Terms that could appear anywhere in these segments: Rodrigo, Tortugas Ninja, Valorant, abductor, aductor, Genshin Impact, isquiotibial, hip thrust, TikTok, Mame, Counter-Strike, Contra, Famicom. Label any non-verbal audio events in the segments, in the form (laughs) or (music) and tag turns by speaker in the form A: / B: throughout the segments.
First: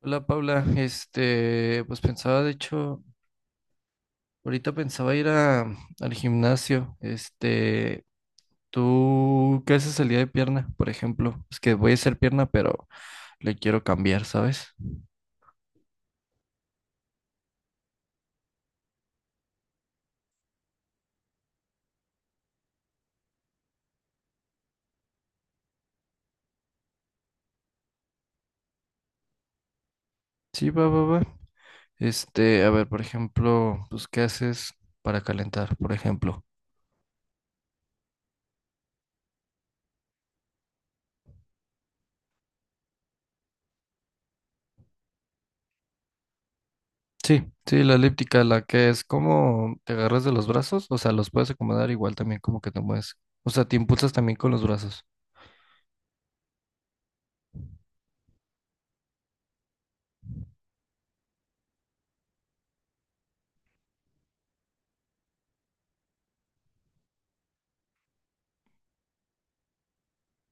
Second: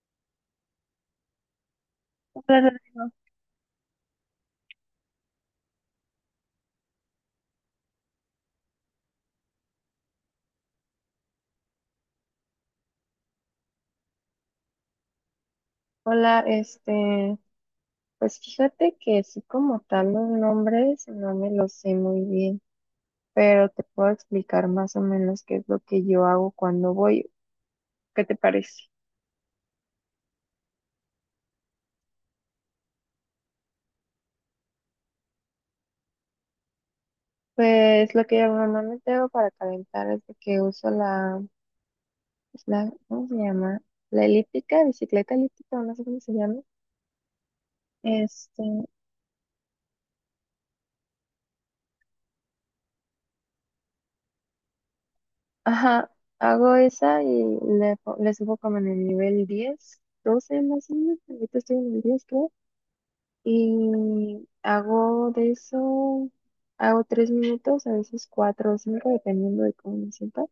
A: Hola Paula, pues pensaba, de
B: Hola,
A: hecho,
B: Rodrigo.
A: ahorita pensaba al gimnasio. ¿Tú qué haces el día de pierna, por ejemplo? Es que voy a hacer pierna, pero le quiero cambiar, ¿sabes?
B: Hola, pues fíjate que sí como tal los nombres no me los sé muy bien, pero te puedo explicar más o menos qué es lo que yo hago cuando voy. ¿Qué te parece?
A: Sí, va, va, va. A ver, por ejemplo, pues, ¿qué haces para calentar, por ejemplo?
B: Pues lo que yo normalmente hago para calentar es de que uso la, pues, la, ¿cómo se llama? La elíptica, bicicleta elíptica, o no sé cómo se llama.
A: Sí, sí, la elíptica, la
B: Este,
A: que es como te agarras de los brazos, o sea, los puedes acomodar igual también como que te mueves. O sea, te impulsas también con los brazos.
B: ajá, hago esa y le subo como en el nivel 10, 12 más o menos. Ahorita estoy en el 10. Y hago de eso, hago tres minutos, a veces cuatro o cinco, dependiendo de cómo me sienta.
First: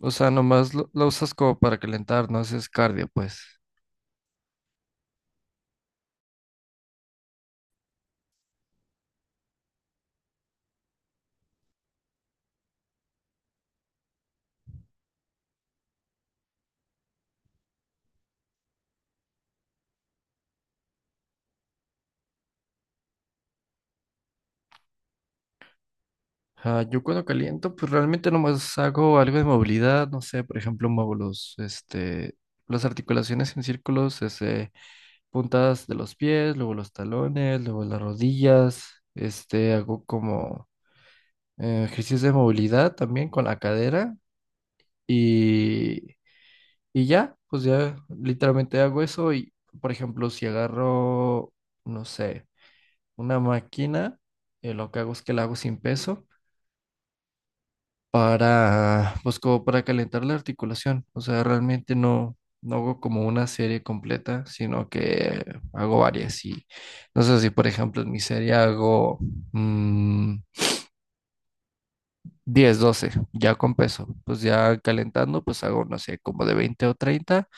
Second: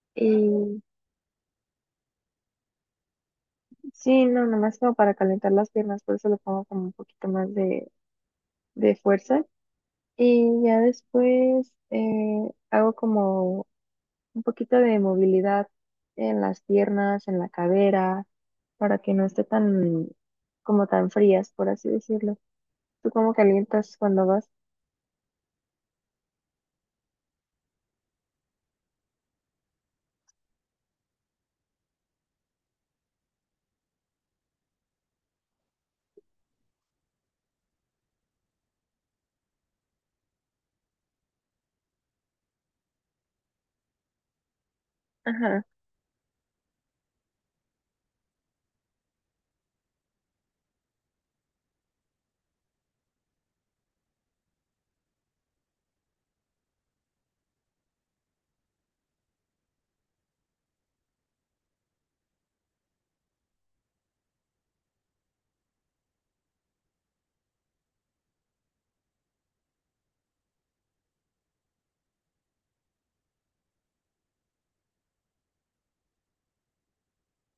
A: O sea,
B: Y
A: la usas como para calentar, no haces cardio, pues.
B: sí, no, nomás como para calentar las piernas, por eso le pongo como un poquito más de fuerza. Y ya después hago como un poquito de movilidad en las piernas, en la cadera, para que no esté tan, como tan frías, por así decirlo. ¿Tú cómo calientas cuando vas?
A: Ah, yo cuando caliento, pues realmente nomás hago algo de movilidad, no sé, por ejemplo, muevo las articulaciones en círculos, puntas de los pies, luego los talones, luego las rodillas, hago como ejercicios de movilidad también con la cadera.
B: Ajá,
A: Y Y ya, pues ya literalmente hago eso y, por ejemplo, si agarro, no sé, una máquina, lo que hago es que la hago sin peso para, pues como para calentar la articulación. O sea, realmente no hago como una serie completa, sino que hago varias. Y no sé si, por ejemplo, en mi serie hago mm, 10, 12, ya con peso. Pues ya calentando, pues hago, no sé, como de 20 o 30.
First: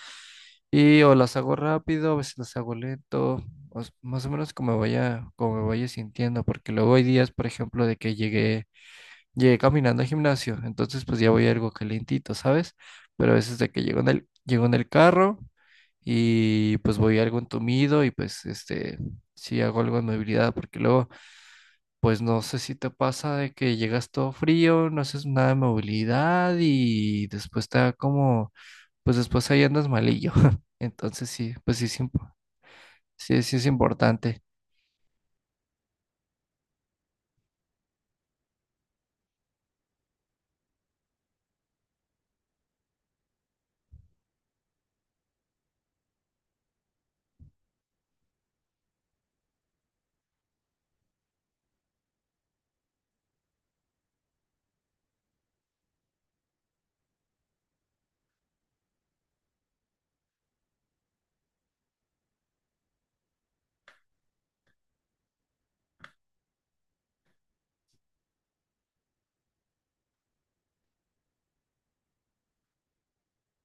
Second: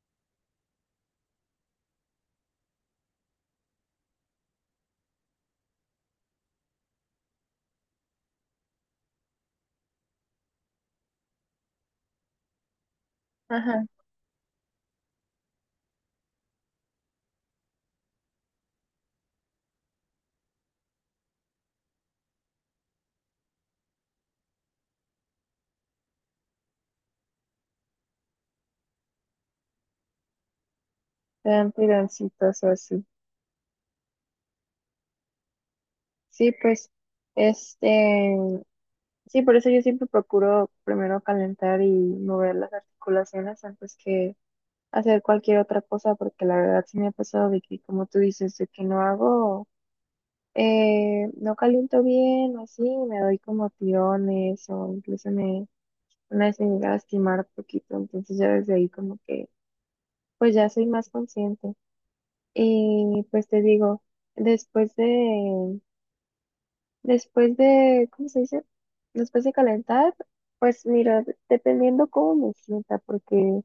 A: Y o las hago rápido, a veces las hago lento, más o menos como me vaya sintiendo, porque luego hay días, por ejemplo, llegué caminando al gimnasio, entonces pues ya voy algo calientito, ¿sabes? Pero a veces de que
B: ajá.
A: llego en el carro y pues voy algo entumido y pues sí hago algo de movilidad, porque luego pues no sé si te pasa de que llegas todo frío, no haces nada de movilidad y después te da como pues después ahí andas malillo. (laughs) Entonces
B: Te
A: sí,
B: dan
A: pues sí,
B: tironcitos o así.
A: sí, sí es importante.
B: Sí, pues, este, sí, por eso yo siempre procuro primero calentar y mover las articulaciones antes que hacer cualquier otra cosa, porque la verdad sí me ha pasado de que, como tú dices, de que no hago, no caliento bien o así, me doy como tirones o incluso me, una vez me llegué a lastimar poquito, entonces ya desde ahí como que, pues ya soy más consciente. Y pues te digo, después de, después de, ¿cómo se dice? Después de calentar, pues mira, dependiendo cómo me sienta, porque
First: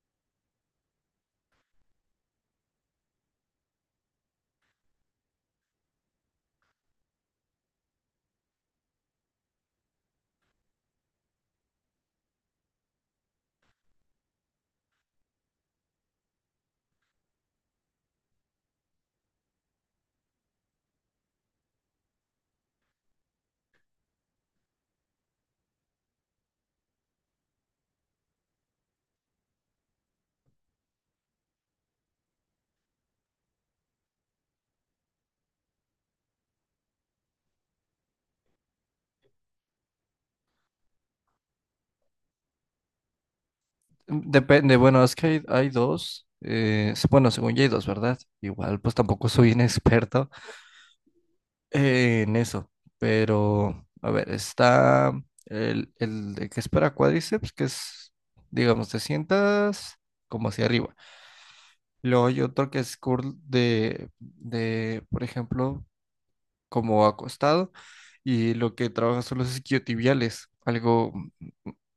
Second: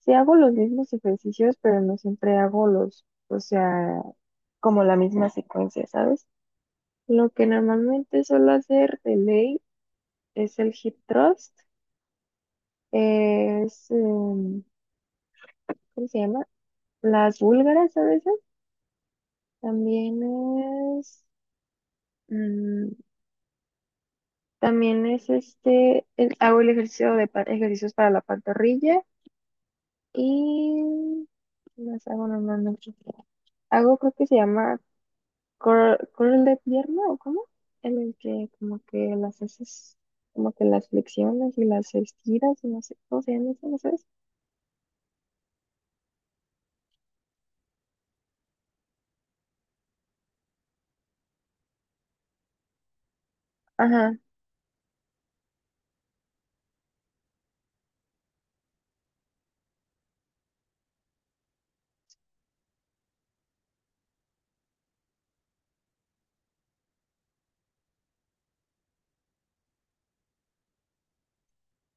B: si hago los mismos ejercicios, pero no siempre hago los, o sea, como la misma secuencia, ¿sabes? Lo que normalmente suelo hacer de ley es el hip thrust, es, ¿cómo se llama? Las búlgaras a veces, también es... mm, también es, hago el ejercicio ejercicios para la pantorrilla. Y las hago normalmente. Hago, creo que se llama curl de pierna, ¿o cómo? En el que como que las haces, como que las flexiones y las estiras y no sé cómo se llama eso, ¿no sabes?
A: Depende, bueno, es que hay dos. Bueno, según yo hay dos, ¿verdad? Igual, pues tampoco soy inexperto (laughs) en eso. Pero, a
B: Ajá,
A: ver, está el de que es para cuádriceps, que es, digamos, te sientas como hacia arriba. Luego hay otro que es curl de, por ejemplo, como acostado y lo que trabaja son los isquiotibiales. Algo,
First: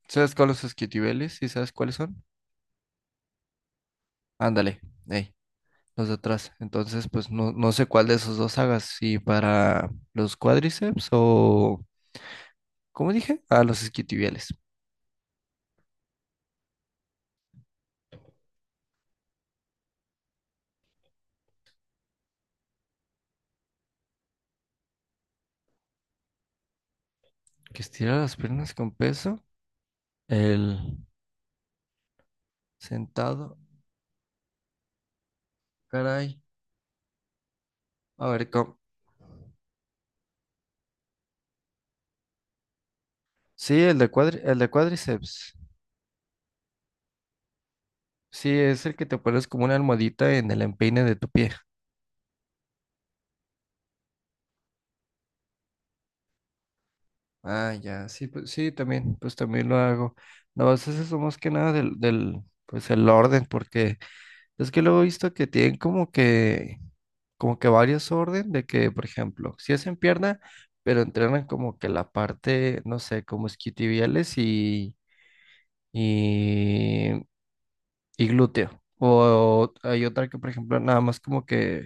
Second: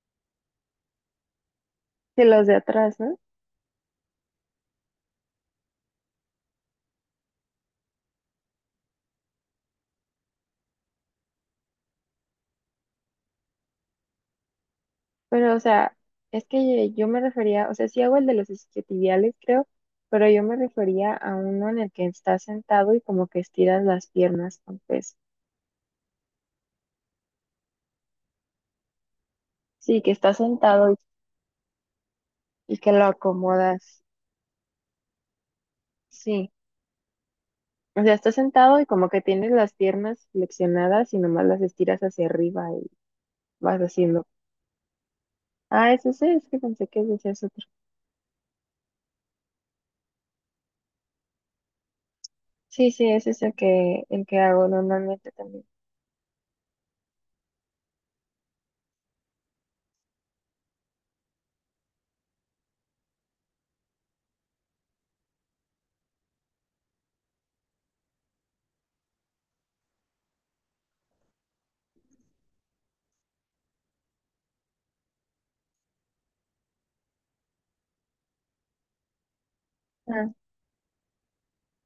A: ¿sabes cuáles son los isquiotibiales? ¿Y sabes cuáles
B: que
A: son?
B: los de atrás, ¿no?
A: Ándale, ey, los de atrás. Entonces, pues no sé cuál de esos dos hagas, si para los cuádriceps o, ¿cómo dije? Ah, los isquiotibiales.
B: Pero, o sea, es que yo me refería, o sea, sí hago el de los isquiotibiales, creo, pero yo me refería a uno en el que estás sentado y como que estiras las piernas con peso.
A: Que estira las piernas con peso.
B: Sí, que estás sentado y
A: El
B: y que lo
A: sentado,
B: acomodas.
A: caray.
B: Sí. O sea,
A: A
B: estás
A: ver, ¿cómo?
B: sentado y como que tienes las piernas flexionadas y nomás las estiras hacia arriba y
A: Sí,
B: vas haciendo.
A: el de cuádriceps.
B: Ah, es ese, es que pensé que ese es otro.
A: Sí, es el que te pones como una almohadita en el empeine de tu pie.
B: Sí, sí, ese es el que hago normalmente también.
A: Ah, ya, sí, pues sí, también, pues también lo hago. No, pues eso es más que nada del pues el orden, porque es que luego he visto que tienen como que varios orden de que, por ejemplo, si hacen pierna, pero entrenan como que la parte, no sé, como isquiotibiales y, y glúteo. O hay otra
B: Ah,
A: que, por ejemplo, nada más como que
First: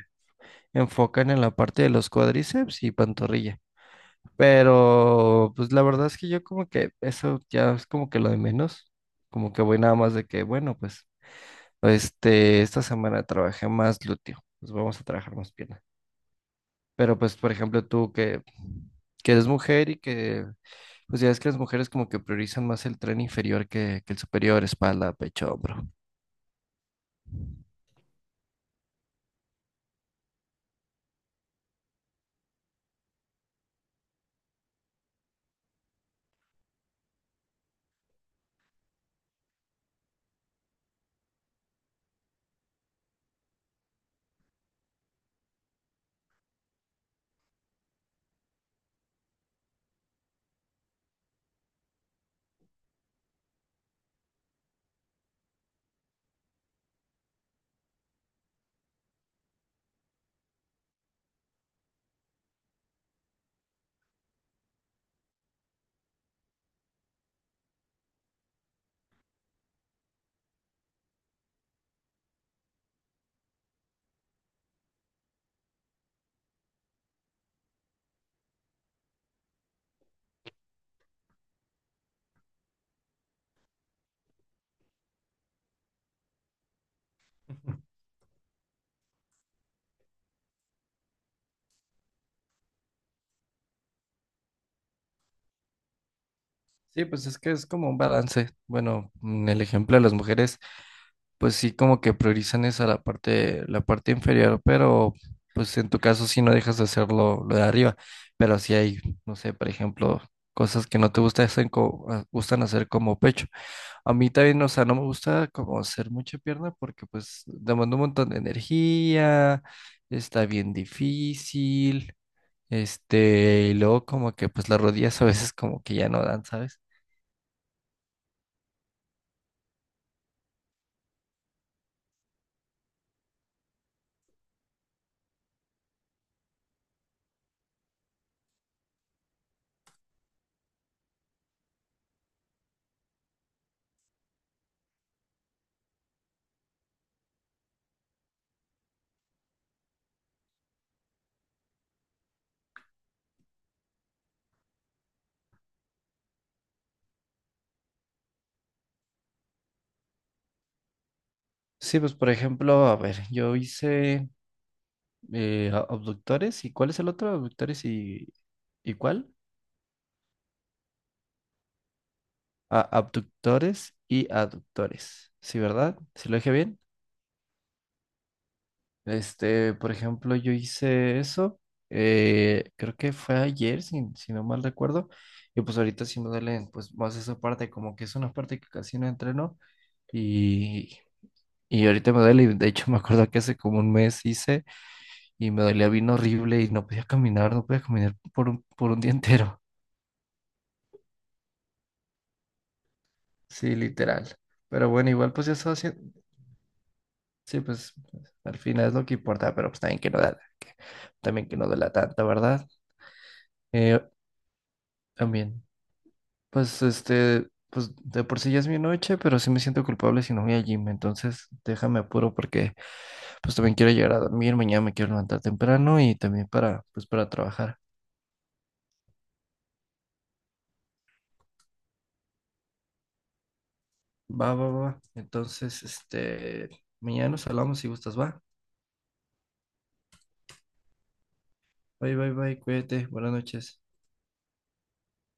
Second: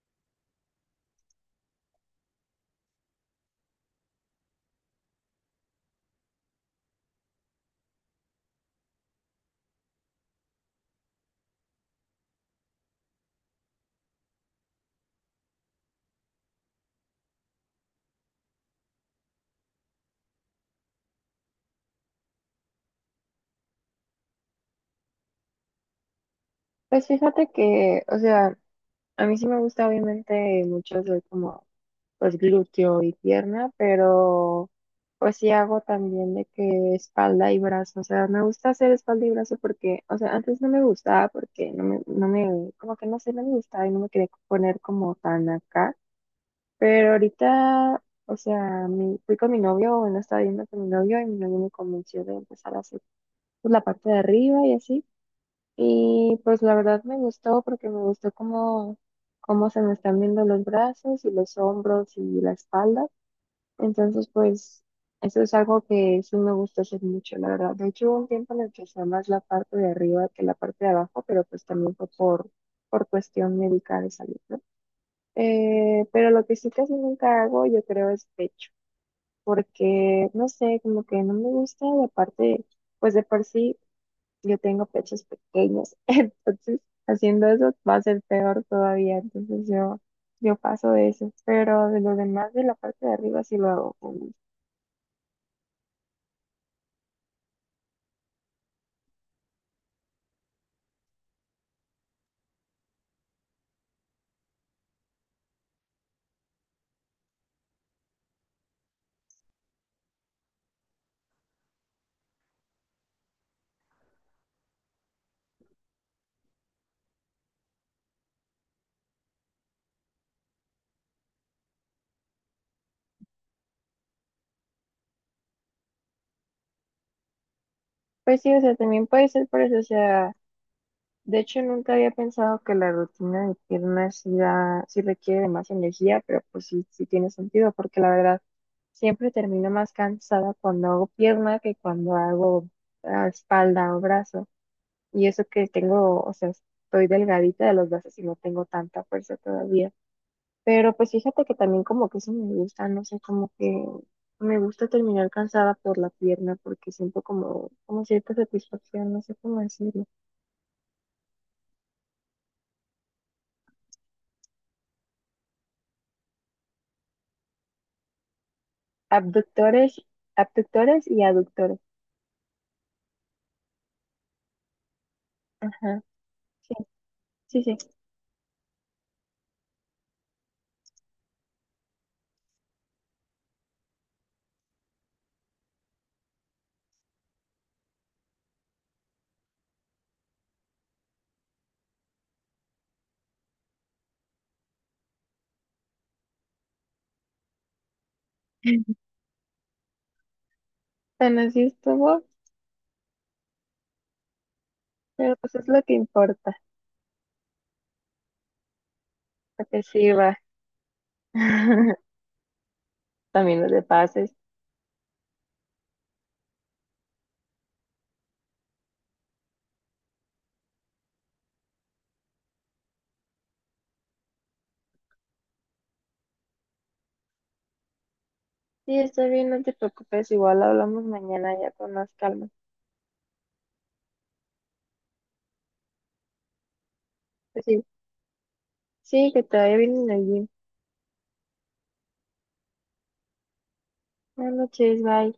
A: enfocan en la parte de los cuádriceps y pantorrilla. Pero pues la verdad es que yo como que eso ya es como que lo de menos, como que voy nada más de que, bueno, pues esta semana trabajé más glúteo, pues vamos a trabajar más pierna. Pero pues, por ejemplo, que eres mujer y que, pues ya es que las mujeres como que priorizan más el tren inferior que el superior, espalda, pecho, hombro.
B: pues fíjate que, o sea, a mí sí me gusta obviamente mucho hacer como pues glúteo y pierna, pero pues sí hago también de que espalda y brazo, o sea, me gusta hacer espalda y brazo porque, o sea, antes no me gustaba porque no me, como que no sé, no me gustaba y no me quería poner como tan acá, pero ahorita, o sea, fui con mi novio, bueno, estaba viendo con mi novio y mi novio me convenció de empezar a hacer pues, la parte de arriba y así, y pues la verdad me gustó porque me gustó como cómo se me están viendo los brazos y los hombros y la espalda. Entonces, pues, eso es algo que sí me gusta hacer mucho, la verdad. De hecho, hubo un tiempo en el que usaba más la parte de arriba que la parte de abajo, pero pues también fue por cuestión médica de salud, ¿no? Pero lo que sí casi nunca hago, yo creo, es pecho, porque, no sé, como que no me gusta la parte, pues de por sí, yo tengo pechos pequeños, (laughs) entonces, haciendo eso va a ser peor todavía, entonces yo. Yo paso de eso, pero de lo demás de la parte de arriba sí lo hago.
A: Sí, pues es que es como un balance. Bueno, en el ejemplo de las mujeres pues sí como que priorizan esa la parte inferior, pero pues en tu caso sí no dejas de hacerlo lo de arriba, pero sí hay, no sé, por ejemplo, cosas que no te gustan hacer como pecho. A mí también, o sea, no me gusta como hacer mucha pierna porque pues demanda un montón de energía, está bien difícil, y luego como que pues las rodillas a veces como que ya no dan, ¿sabes?
B: Pues sí, o sea, también puede ser por eso, o sea, de hecho nunca había pensado que la rutina de piernas sí requiere de más energía, pero pues sí, sí tiene sentido, porque la verdad siempre termino más cansada cuando hago pierna que cuando hago espalda o brazo. Y eso que tengo, o sea, estoy delgadita de los brazos y no tengo tanta fuerza todavía. Pero pues fíjate que también como que eso me gusta, no sé, como que me gusta terminar cansada por la pierna porque siento como, como cierta satisfacción, no sé cómo decirlo.
A: Sí, pues por ejemplo, a ver, yo hice abductores y ¿cuál es el otro? Abductores ¿y cuál?
B: Abductores, abductores y aductores.
A: Ah, abductores y aductores. Sí, ¿verdad?
B: Ajá,
A: ¿Sí lo dije bien?
B: sí, sí, sí.
A: Por ejemplo, yo hice eso. Creo que fue ayer, si no mal recuerdo. Y pues ahorita sí me duele pues más esa parte, como que es una parte que casi no entreno. Y, y ahorita me duele. Y de hecho (laughs) me acuerdo que hace como un mes hice y me dolía bien horrible y no podía caminar, no podía caminar por un día
B: (laughs)
A: entero.
B: Tan así estuvo,
A: Sí, literal. Pero bueno, igual
B: pero
A: pues ya
B: pues es
A: estaba
B: lo que
A: haciendo.
B: importa,
A: Sí, pues al final es lo que importa, pero pues
B: porque
A: también que
B: sí
A: no
B: va.
A: da, que- también que no duela
B: (laughs)
A: tanto, ¿verdad?
B: También los de
A: Eh,
B: pases.
A: también. Pues pues de por sí ya es mi noche, pero sí me siento culpable si no voy al gym. Entonces déjame apuro porque pues también quiero llegar a dormir. Mañana me quiero levantar temprano y también pues para trabajar.
B: Sí, está bien, no te preocupes, igual hablamos mañana ya con más calma.
A: Va, va, va. Entonces, mañana nos
B: Pues
A: hablamos
B: sí,
A: si gustas, va.
B: sí, que te vaya bien en el gym.
A: Bye, bye, bye. Cuídate. Buenas noches.
B: Buenas noches, bye.